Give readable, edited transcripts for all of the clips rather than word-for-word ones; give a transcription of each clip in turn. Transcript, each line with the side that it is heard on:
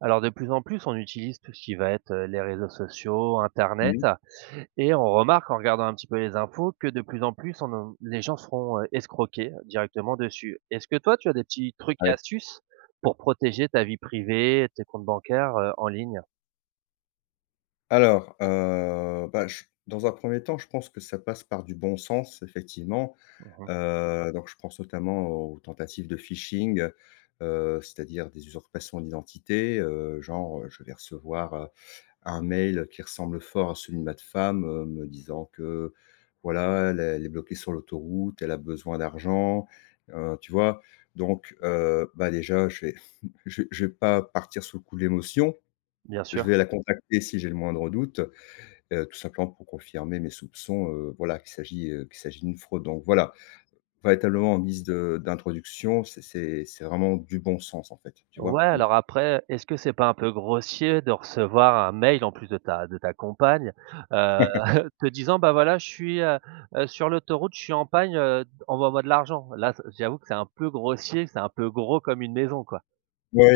right: Alors de plus en plus, on utilise tout ce qui va être, les réseaux sociaux, internet
left: Mmh.
right: et on remarque en regardant un petit peu les infos que de plus en plus on en les gens seront font, directement dessus. Est-ce que toi, tu as des petits trucs et
left: Ouais.
right: astuces pour protéger ta vie privée, tes comptes bancaires, en ligne?
left: Alors, bah, je dans un premier temps, je pense que ça passe par du bon sens, effectivement.
right: Mmh.
left: Donc je pense notamment aux tentatives de phishing, c'est-à-dire des usurpations d'identité, genre, je vais recevoir, un mail qui ressemble fort à celui de ma femme, me disant que, voilà, elle est bloquée sur l'autoroute, elle a besoin d'argent, tu vois? Donc, bah, déjà, je vais je vais pas partir sous le coup de l'émotion.
right: Bien
left: Je
right: sûr.
left: vais la contacter si j'ai le moindre doute, tout simplement pour confirmer mes soupçons, voilà, qu'il s'agit d'une fraude. Donc voilà, véritablement en guise de d'introduction, c'est vraiment du bon sens, en fait, tu vois?
right: Ouais,
left: Mmh.
right: alors après, est-ce que c'est pas un peu grossier de recevoir un mail en plus de ta compagne, heu, te disant: «Bah, voilà, je suis, sur l'autoroute, je suis en panne, envoie-moi de l'argent». Là, c j'avoue que c'est un peu grossier, c'est un peu gros comme une maison, quoi.
left: Oui,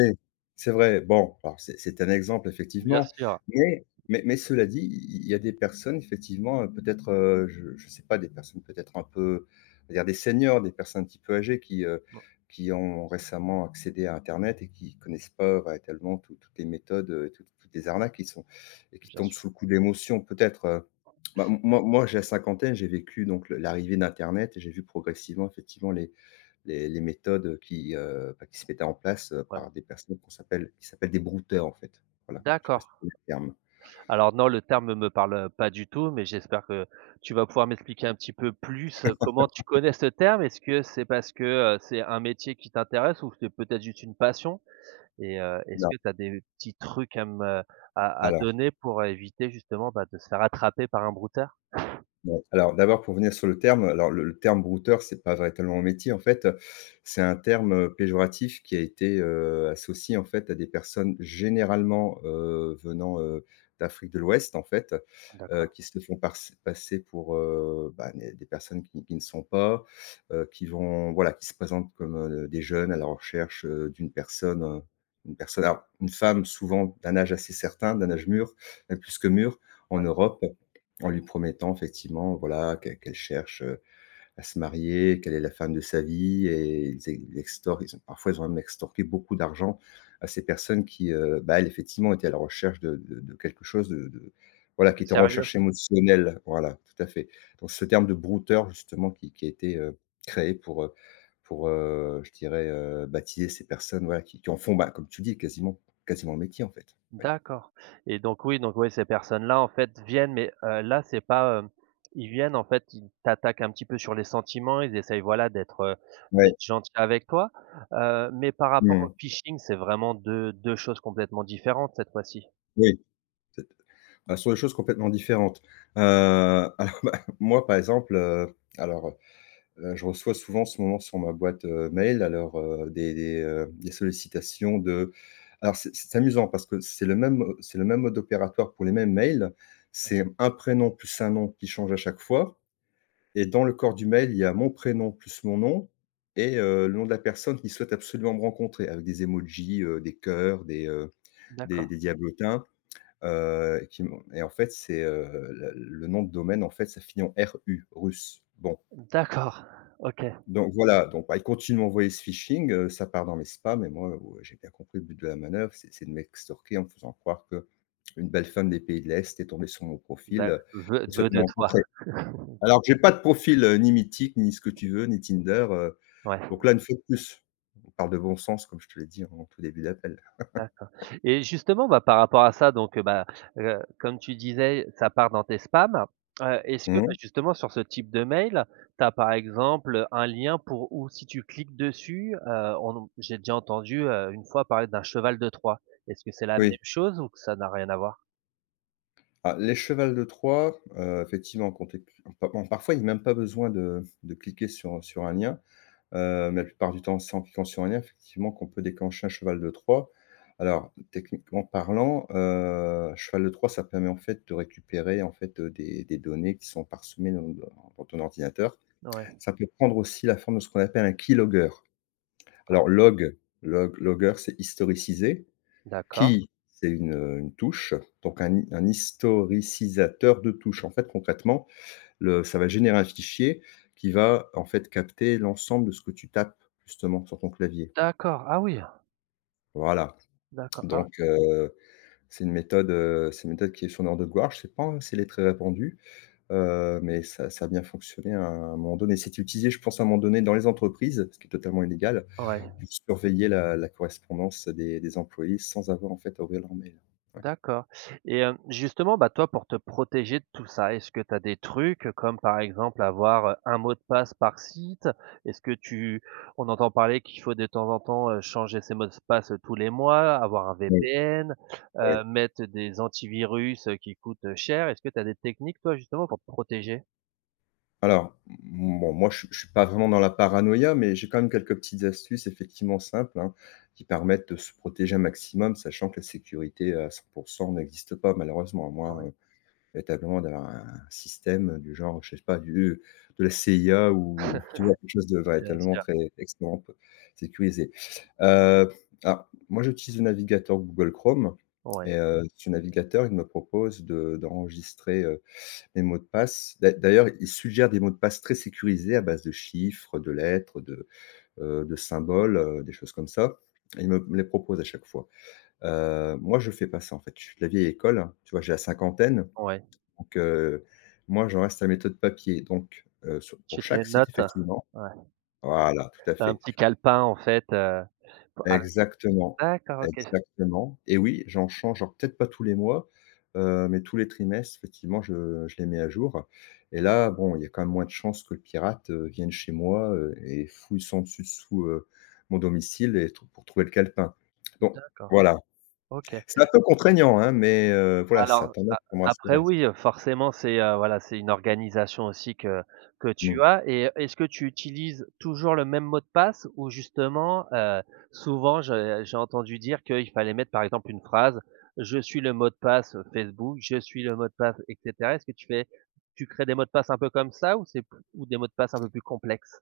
left: c'est vrai. Bon, alors c'est un exemple
right: Bien
left: effectivement,
right: sûr,
left: mais cela dit, il y a des personnes effectivement, peut-être, je ne sais pas, des personnes peut-être un peu, on va dire des seniors, des personnes un petit peu âgées
right: mmh,
left: qui ont récemment accédé à internet et qui connaissent pas véritablement toutes les méthodes, toutes les arnaques qui sont et qui
right: bien
left: tombent sous
right: sûr,
left: le coup de l'émotion peut-être. Bah, moi j'ai la cinquantaine, j'ai vécu donc le l'arrivée d'internet et j'ai vu progressivement effectivement les méthodes bah, qui se mettaient en place,
right: ouais.
left: par des personnes qu'on s'appelle qui s'appellent des brouteurs, en fait. Voilà, je ne sais pas
right: D'accord.
left: si tu le terme.
right: Alors non, le terme ne me parle pas du tout, mais j'espère que tu vas pouvoir m'expliquer un petit peu plus, comment tu connais ce terme? Est-ce que c'est parce que, c'est un métier qui t'intéresse ou c'est peut-être juste une passion? Et est-ce
left: Non,
right: que tu as des petits trucs à me à
left: voilà.
right: donner pour éviter justement, bah, de se faire attraper par un brouteur?
left: Ouais. Alors d'abord pour venir sur le terme, alors le terme brouteur, c'est pas véritablement un métier en fait, c'est un terme, péjoratif qui a été, associé en fait à des personnes généralement, venant, d'Afrique de l'Ouest en fait,
right: D'accord.
left: qui se font parce passer pour, bah, des personnes qui ne sont pas, qui vont voilà, qui se présentent comme, des jeunes à la recherche, d'une personne, une personne alors une femme souvent d'un âge assez certain, d'un âge mûr, même plus que mûr en Europe. En lui promettant effectivement, voilà, que qu'elle cherche, à se marier, qu'elle est la femme de sa vie et ils extorquent, ils ont parfois, ils ont même extorqué beaucoup d'argent à ces personnes bah, elles, effectivement, étaient à la recherche de quelque chose de voilà,
right: De
left: qui étaient en
right: sérieux?
left: recherche émotionnelle. Voilà, tout à fait. Donc ce terme de brouteur justement qui a été, créé pour, je dirais, baptiser ces personnes, voilà, qui en font, bah, comme tu dis, quasiment le métier, en fait. Ouais.
right: D'accord et donc oui, ces personnes-là, en fait, viennent mais là, c'est pas, ils viennent, en fait, ils t'attaquent un petit peu sur les sentiments, ils essayent, voilà, d'être, heu,
left: Ouais.
right: d'être gentils avec toi, mais par rapport
left: Mmh.
right: au phishing, c'est vraiment deux choses complètement différentes cette fois-ci?
left: Oui. Sur des choses complètement différentes. Heu, alors, bah, moi, par exemple, je reçois souvent en ce moment sur ma boîte, mail, alors, des sollicitations de alors c'est amusant parce que c'est le même mode opératoire pour les mêmes mails. C'est un prénom plus un nom qui change à chaque fois et dans le corps du mail, il y a mon prénom plus mon nom et le nom de la personne qui souhaite absolument me rencontrer avec des emojis, des cœurs, des, heu, des
right: D'accord.
left: des diablotins. Qui m'ont Et en fait, c'est, la le nom de domaine, en fait, ça finit en RU, russe. Bon,
right: D'accord, OK.
left: donc voilà, donc bah, ils continuent de m'envoyer ce phishing, ça part dans mes spams et moi, j'ai bien compris le but de la manœuvre, c'est de m'extorquer en me faisant croire que une belle femme des pays de l'Est est tombée sur mon profil,
right: D'a vœu
left: et
right: vœu
left: souhaite me
right: de toi.
left: rencontrer. Alors que j'ai pas de profil, ni mythique, ni ce que tu veux, ni Tinder,
right: Ouais.
left: donc là, une fois de plus, on parle de bon sens, comme je te l'ai dit en tout début d'appel.
right: Et justement, bah, par rapport à ça, donc, bah, comme tu disais, ça part dans tes spams. Est-ce que, bah,
left: Mmh,
right: justement sur ce type de mail, tu as par exemple, un lien pour où si tu cliques dessus, on j'ai déjà entendu, une fois parler d'un cheval de Troie. Est-ce que c'est la même
left: oui.
right: chose ou que ça n'a rien à voir?
left: Ah, les chevals de Troie, effectivement, quand tu pa bon, parfois, il n'y a même pas besoin de cliquer sur un lien, mais la plupart du temps, c'est en cliquant sur un lien, effectivement, qu'on peut déclencher un cheval de Troie. Alors, techniquement parlant, cheval de Troie, ça permet, en fait, de récupérer, en fait, des données qui sont parsemées dans ton ordinateur.
right: Ouais.
left: Ça peut prendre aussi la forme de ce qu'on appelle un keylogger.
right: Ah,
left: Alors logger, c'est historiciser
right: d'accord.
left: qui, c'est une touche, donc un historicisateur de touches. En fait, concrètement, le ça va générer un fichier qui va, en fait, capter l'ensemble de ce que tu tapes, justement, sur ton clavier.
right: D'accord, ah oui!
left: Voilà,
right: D'accord, ah ouais.
left: donc c'est une méthode, qui est sur Nord de Gouarch, c'est pas c'est elle très répandu, mais ça a bien fonctionné à un moment donné. C'était utilisé, je pense, à un moment donné dans les entreprises, ce qui est totalement illégal,
right: Ouais.
left: pour surveiller la correspondance des employés sans avoir, en fait, à ouvrir leur mail. Ouais.
right: D'accord et justement, bah, toi, pour te protéger de tout ça, est-ce que tu as des trucs comme, par exemple, avoir, un mot de passe par site? Est-ce que tu on entend parler qu'il faut de temps en temps, changer ses mots de passe tous les mois, avoir un
left: Oui,
right: VPN,
left: oui.
right: mettre des antivirus, qui coûtent, cher. Est-ce que tu as des techniques, toi, justement, pour te protéger?
left: Alors, bon, moi, je suis pas vraiment dans la paranoïa, mais j'ai quand même quelques petites astuces effectivement simples, hein, qui permettent de se protéger un maximum, sachant que la sécurité à 100% n'existe pas malheureusement, à
right: Ouais,
left: moins, véritablement d'avoir un système du genre, je sais pas, du de la CIA ou tu vois? Quelque chose de
right: bien
left: véritablement
right: sûr.
left: très extrêmement peu sécurisé. Heu, alors moi, j'utilise le navigateur Google Chrome et
right: Ouais,
left: ce navigateur, il me propose de d'enregistrer, les mots de passe, d'ailleurs, ils suggèrent des mots de passe très sécurisés à base de chiffres, de lettres, de symboles, des choses comme ça. Ils me les proposent à chaque fois. Moi, je fais pas ça, en fait. Je suis de la vieille école, hein, tu vois? J'ai la cinquantaine,
right: ouais.
left: donc moi, j'en reste à la méthode papier. Donc sur pour
right: Tu te les
left: chaque site,
right: notes?
left: effectivement
right: Ouais.
left: voilà, tout à
right: Tu Un
left: fait.
right: petit calepin, en fait, p avec
left: Exactement,
right: d'accord, OK.
left: exactement et oui, j'en change, alors peut-être pas tous les mois, mais tous les trimestres, effectivement, je les mets à jour et là, bon, il y a quand même moins de chances que le pirate, vienne chez moi, et fouille sans dessus dessous, mon domicile et trou pour trouver le calepin. Donc
right: D'accord,
left: voilà,
right: OK.
left: c'est un peu contraignant, hein, mais voilà, ça a
right: Alors,
left: tendance
right: a
left: pour me
right: après
left: rassurer.
right: oui, forcément c'est, voilà, c'est une organisation aussi que
left: Mmh.
right: tu as et est-ce que tu utilises toujours le même mot de passe ou justement, souvent je j'ai entendu dire qu'il fallait mettre par exemple une phrase: «Je suis le mot de passe Facebook, je suis le mot de passe» et cetera. Est-ce que tu crées des mots de passe un peu comme ça ou c'est p ou des mots de passe un peu plus complexes?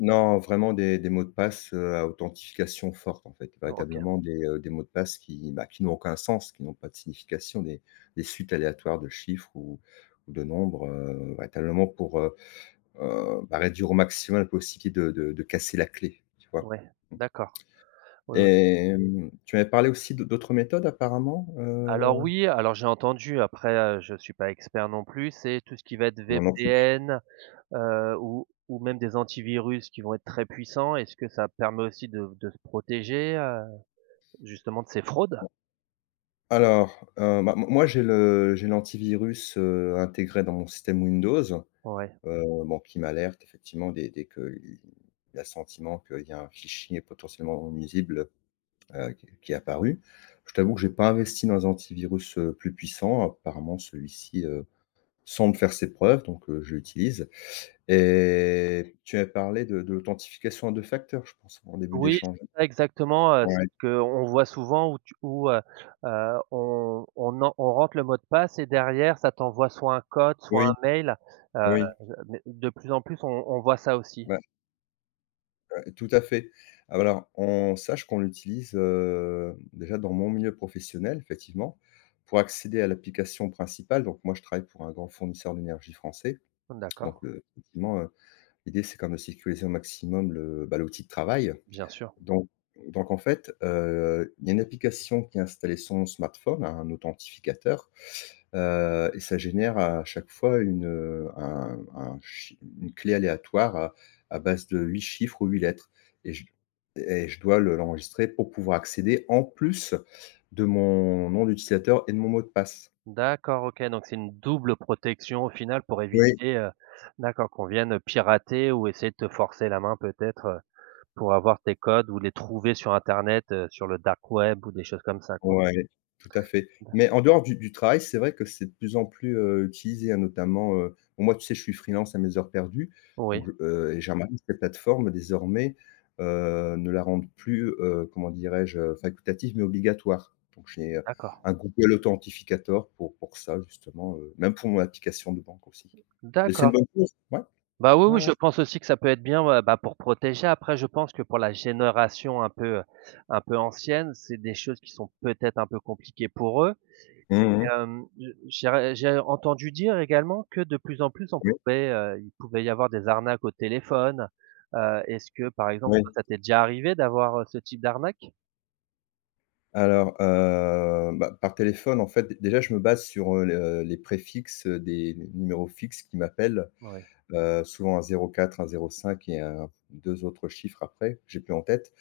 left: Non, vraiment des mots de passe, à authentification forte en fait,
right: OK,
left: véritablement des mots de passe qui, bah, qui n'ont aucun sens, qui n'ont pas de signification, des suites aléatoires de chiffres ou de nombres, véritablement pour, bah, réduire au maximum la possibilité de casser la clé, tu vois?
right: ouais,
left: Mmh,
right: d'accord. Oui,
left: et
right: oui.
left: tu m'avais parlé aussi d'autres méthodes apparemment,
right: Alors oui, alors j'ai entendu après, je suis pas expert non plus, c'est tout ce qui va être
left: Moi non plus.
right: VPN, ou même des antivirus qui vont être très puissants? Est-ce que ça permet aussi de se protéger, justement de ces fraudes?
left: Alors, bah, moi j'ai l'antivirus, intégré dans mon système Windows.
right: Ouais.
left: Bon, qui m'alerte effectivement dès qu'il a sentiment qu'il y a un fichier potentiellement nuisible, qui est apparu. Je t'avoue que j'ai pas investi dans un antivirus, plus puissant. Apparemment celui-ci, semble faire ses preuves, donc je l'utilise et tu as parlé de l'authentification à 2 facteurs, je pense, en début
right: Oui,
left: d'échange.
right: c'est ça exactement, c'est
left: Ouais.
right: ce qu'on voit souvent où, on rentre le mot de passe et derrière ça t'envoie soit un code, soit
left: Oui,
right: un mail, heu,
left: oui.
right: mais de plus en plus on voit ça aussi.
left: Bah, tout à fait. Ah, bah, alors, on sache qu'on l'utilise, déjà dans mon milieu professionnel, effectivement, pour accéder à l'application principale. Donc moi, je travaille pour un grand fournisseur d'énergie français.
right: D'accord,
left: Donc, effectivement, l'idée, c'est quand même de sécuriser au maximum bah, l'outil de travail.
right: bien sûr.
left: Donc donc en fait, il y a une application qui est installée sur mon smartphone, un authentificateur, et ça génère à chaque fois une, un chi une clé aléatoire à base de 8 chiffres ou 8 lettres et je dois le l'enregistrer pour pouvoir accéder en plus de mon nom d'utilisateur et de mon mot de passe.
right: D'accord, OK, donc c'est une double protection au final pour éviter, d'accord qu'on vienne pirater ou essayer de te forcer la main peut-être, pour avoir tes codes ou les trouver sur internet, sur le dark web ou des choses comme ça, quoi?
left: Ouais, tout à fait.
right: D'a
left: Mais en dehors du travail, c'est vrai que c'est de plus en plus, utilisé, hein, notamment, bon, moi, tu sais, je suis freelance à mes heures perdues,
right: Oui,
left: donc je et j'ai remarqué que les plateformes, désormais, ne la rendent plus, comment dirais-je, facultative, mais obligatoire. Donc j'ai,
right: d'accord,
left: un Google Authentificator pour ça, justement, même pour mon application de banque aussi. Et c'est une
right: d'accord.
left: bonne chose. Ouais,
right: Bah, oui,
left: ouais,
right: oui,
left: ouais.
right: je pense aussi que ça peut être bien, ouais, bah, pour protéger. Après, je pense que pour la génération un peu ancienne, c'est des choses qui sont peut-être un peu compliquées pour eux.
left: Mmh,
right: Hem, je j'ai ré j'ai entendu dire également que de plus en plus on
left: oui,
right: pouvait, il pouvait y avoir des arnaques au téléphone. Est-ce que par exemple, toi,
left: oui.
right: ça t'est déjà arrivé d'avoir, ce type d'arnaque?
left: Alors, bah, par téléphone, en fait, déjà, je me base sur, le les préfixes, des numéros fixes qui m'appellent,
right: Ouais,
left: souvent un 04, un 05 et un 2 autres chiffres après, que j'ai plus en tête.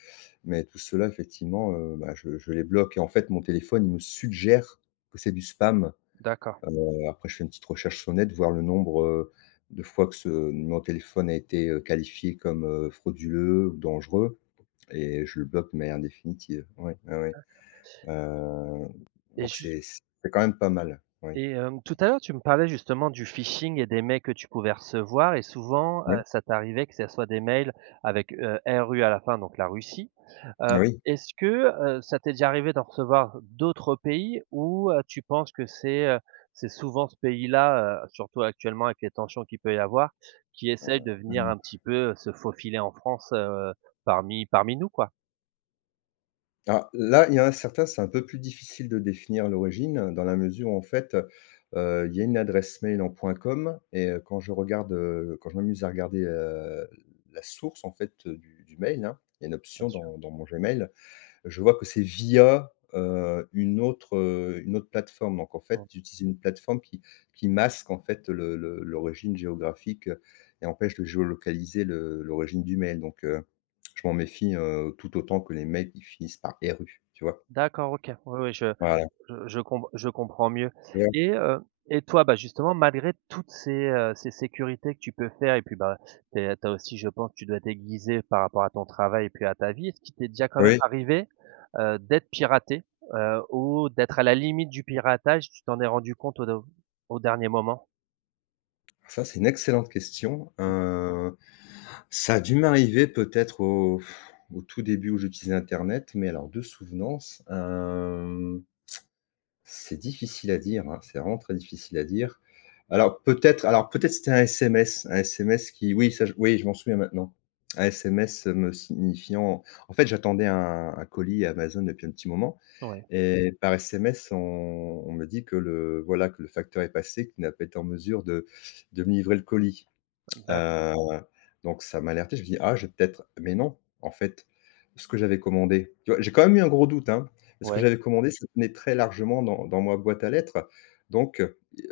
left: Mais tout cela effectivement, bah, je les bloque et en fait, mon téléphone, il me suggère que c'est du spam.
right: d'accord.
left: Après, je fais une petite recherche sur net, voir le nombre, de fois que ce numéro de téléphone a été, qualifié comme, frauduleux ou dangereux et je le bloque de manière définitive. Ouais, ouais, ouais. Heu,
right: et
left: donc
right: jus
left: c'est quand même pas mal. Oui.
right: tout à l'heure, tu me parlais justement du phishing et des mails que tu pouvais recevoir et souvent,
left: Oui,
right: ça t'arrivait que ça soit des mails avec, RU à la fin, donc la Russie. Heu,
left: oui.
right: est-ce que, ça t'est déjà arrivé d'en recevoir d'autres pays ou tu penses que c'est souvent ce pays-là, surtout actuellement avec les tensions qu'il peut y avoir, qui essaye de venir un petit peu, se faufiler en France, parmi nous quoi?
left: Alors là, il y en a certains, c'est un peu plus difficile de définir l'origine, dans la mesure où en fait, il y a une adresse mail en point .com et quand je regarde, quand je m'amuse à regarder, la source en fait, du mail, hein. Il y a une
right: Bien
left: option
right: sûr.
left: dans mon Gmail. Je vois que c'est via, une autre plateforme. Donc en fait,
right: Bon.
left: j'utilise une plateforme qui masque en fait le l'origine géographique et empêche de géolocaliser le l'origine du mail. Donc je m'en méfie, tout autant que les mails qui finissent par RU, tu vois?
right: D'accord, OK. Oui, oui, je
left: Voilà.
right: Je je com je comprends mieux
left: Tu
right: et toi, bah, justement, malgré toutes ces sécurités que tu peux faire et puis, bah, tu as aussi, je pense, tu dois t'aiguiser par rapport à ton travail et puis à ta vie. Est-ce qu'il t'est déjà quand même
left: Oui,
right: arrivé, d'être piraté, ou d'être à la limite du piratage, tu t'en es rendu compte au dernier moment?
left: ça c'est une excellente question. Ça a dû m'arriver peut-être au tout début où j'utilisais internet, mais alors de souvenance, hem C'est difficile à dire, hein, c'est vraiment très difficile à dire. Alors peut-être c'était un SMS qui, oui, ça je, oui, je m'en souviens maintenant. Un SMS me signifiant en fait j'attendais un colis Amazon depuis un petit moment,
right: Ouais,
left: et par SMS on me dit que le voilà que le facteur est passé, qu'il n'a pas été en mesure de me livrer le colis.
right: d'acc
left: Heu, donc ça m'a alerté, je me dis: «Ah, je vais peut-être», mais non, en fait, ce que j'avais commandé, tu vois? J'ai quand même eu un gros doute, hein. Mais ce que
right: ouais.
left: j'avais commandé, ça tenait très largement dans ma boîte à lettres, donc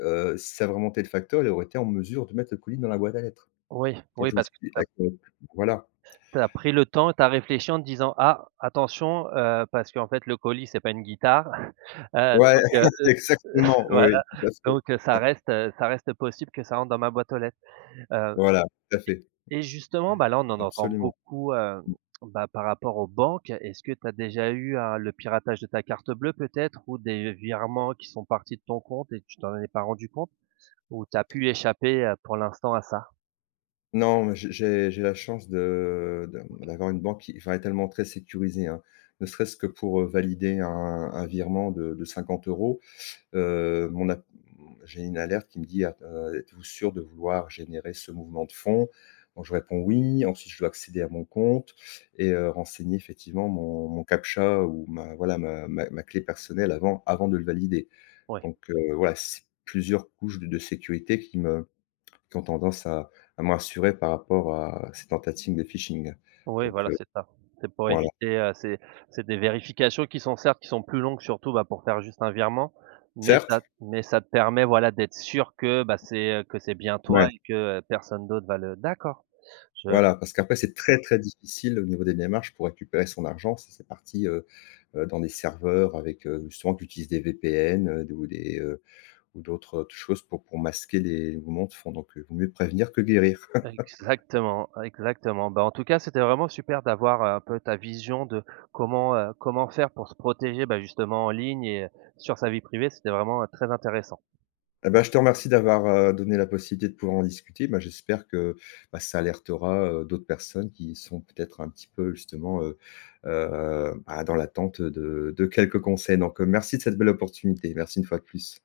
left: si ça avait remonté le facteur, il aurait été en mesure de mettre le colis dans la boîte à lettres.
right: Oui,
left: Donc
right: oui,
left: je me
right: parce
left: suis
right: que
left: dit: «Ah, voilà».
right: tu as pris le temps, tu as réfléchi en te disant: «Ah, attention, parce qu'en fait, le colis, c'est pas une guitare». Heu,
left: Ouais,
right: donc heu,
left: exactement,
right: ouais.
left: oui, tout à
right: Donc ça
left: fait.
right: reste, heu, ça reste possible que ça rentre dans ma boîte aux lettres. Heu
left: Voilà, tout à
right: et
left: fait,
right: et justement, bah, là, on en entend
left: absolument.
right: beaucoup, bah, par rapport aux banques. Est-ce que tu as déjà eu un le piratage de ta carte bleue peut-être ou des virements qui sont partis de ton compte et tu t'en es pas rendu compte? Ou tu as pu échapper, pour l'instant à ça?
left: Non, mais j'ai la chance de
right: OK.
left: d'avoir une banque qui, enfin, est tellement très sécurisée, hein. Ne
right: Mmh. Mmh.
left: serait-ce que pour, valider un virement de 50 euros, mon app j'ai une alerte qui me dit: «Ah, êtes-vous sûr de vouloir générer ce mouvement de fonds?» Donc je réponds: «Oui». Ensuite, je dois accéder à mon compte et renseigner effectivement mon captcha ou ma voilà, ma clé personnelle avant de le valider.
right: Ouais.
left: Donc voilà, c'est plusieurs couches de sécurité qui ont tendance à me rassurer par rapport à ces tentatives de phishing.
right: Oui,
left: Donc,
right: voilà, c'est ça. C'est pour
left: voilà.
right: éviter, c'est des vérifications qui sont certes qui sont plus longues surtout, bah, pour faire juste un virement, mais
left: Certes,
right: ça te permet, voilà, d'être sûr que, bah, que c'est bien
left: ouais,
right: toi et que, personne d'autre va le d'accord. Je
left: voilà, parce qu'après c'est très, très difficile au niveau des démarches pour récupérer son argent si c'est parti, dans des serveurs avec, justement qui utilisent des VPN, ou d'autres, choses pour masquer les mouvements de fonds. Donc, vaut mieux prévenir que guérir.
right: Exactement, exactement. Bah, en tout cas, c'était vraiment super d'avoir, un peu ta vision de comment, comment faire pour se protéger, bah, justement en ligne et sur sa vie privée, c'était vraiment, très intéressant.
left: Eh ben, je te remercie d'avoir, donné la possibilité de pouvoir en discuter. Ben, j'espère que, bah, ça alertera, d'autres personnes qui sont peut-être un petit peu justement, bah, dans l'attente de quelques conseils. Donc, merci de cette belle opportunité. Merci une fois de plus.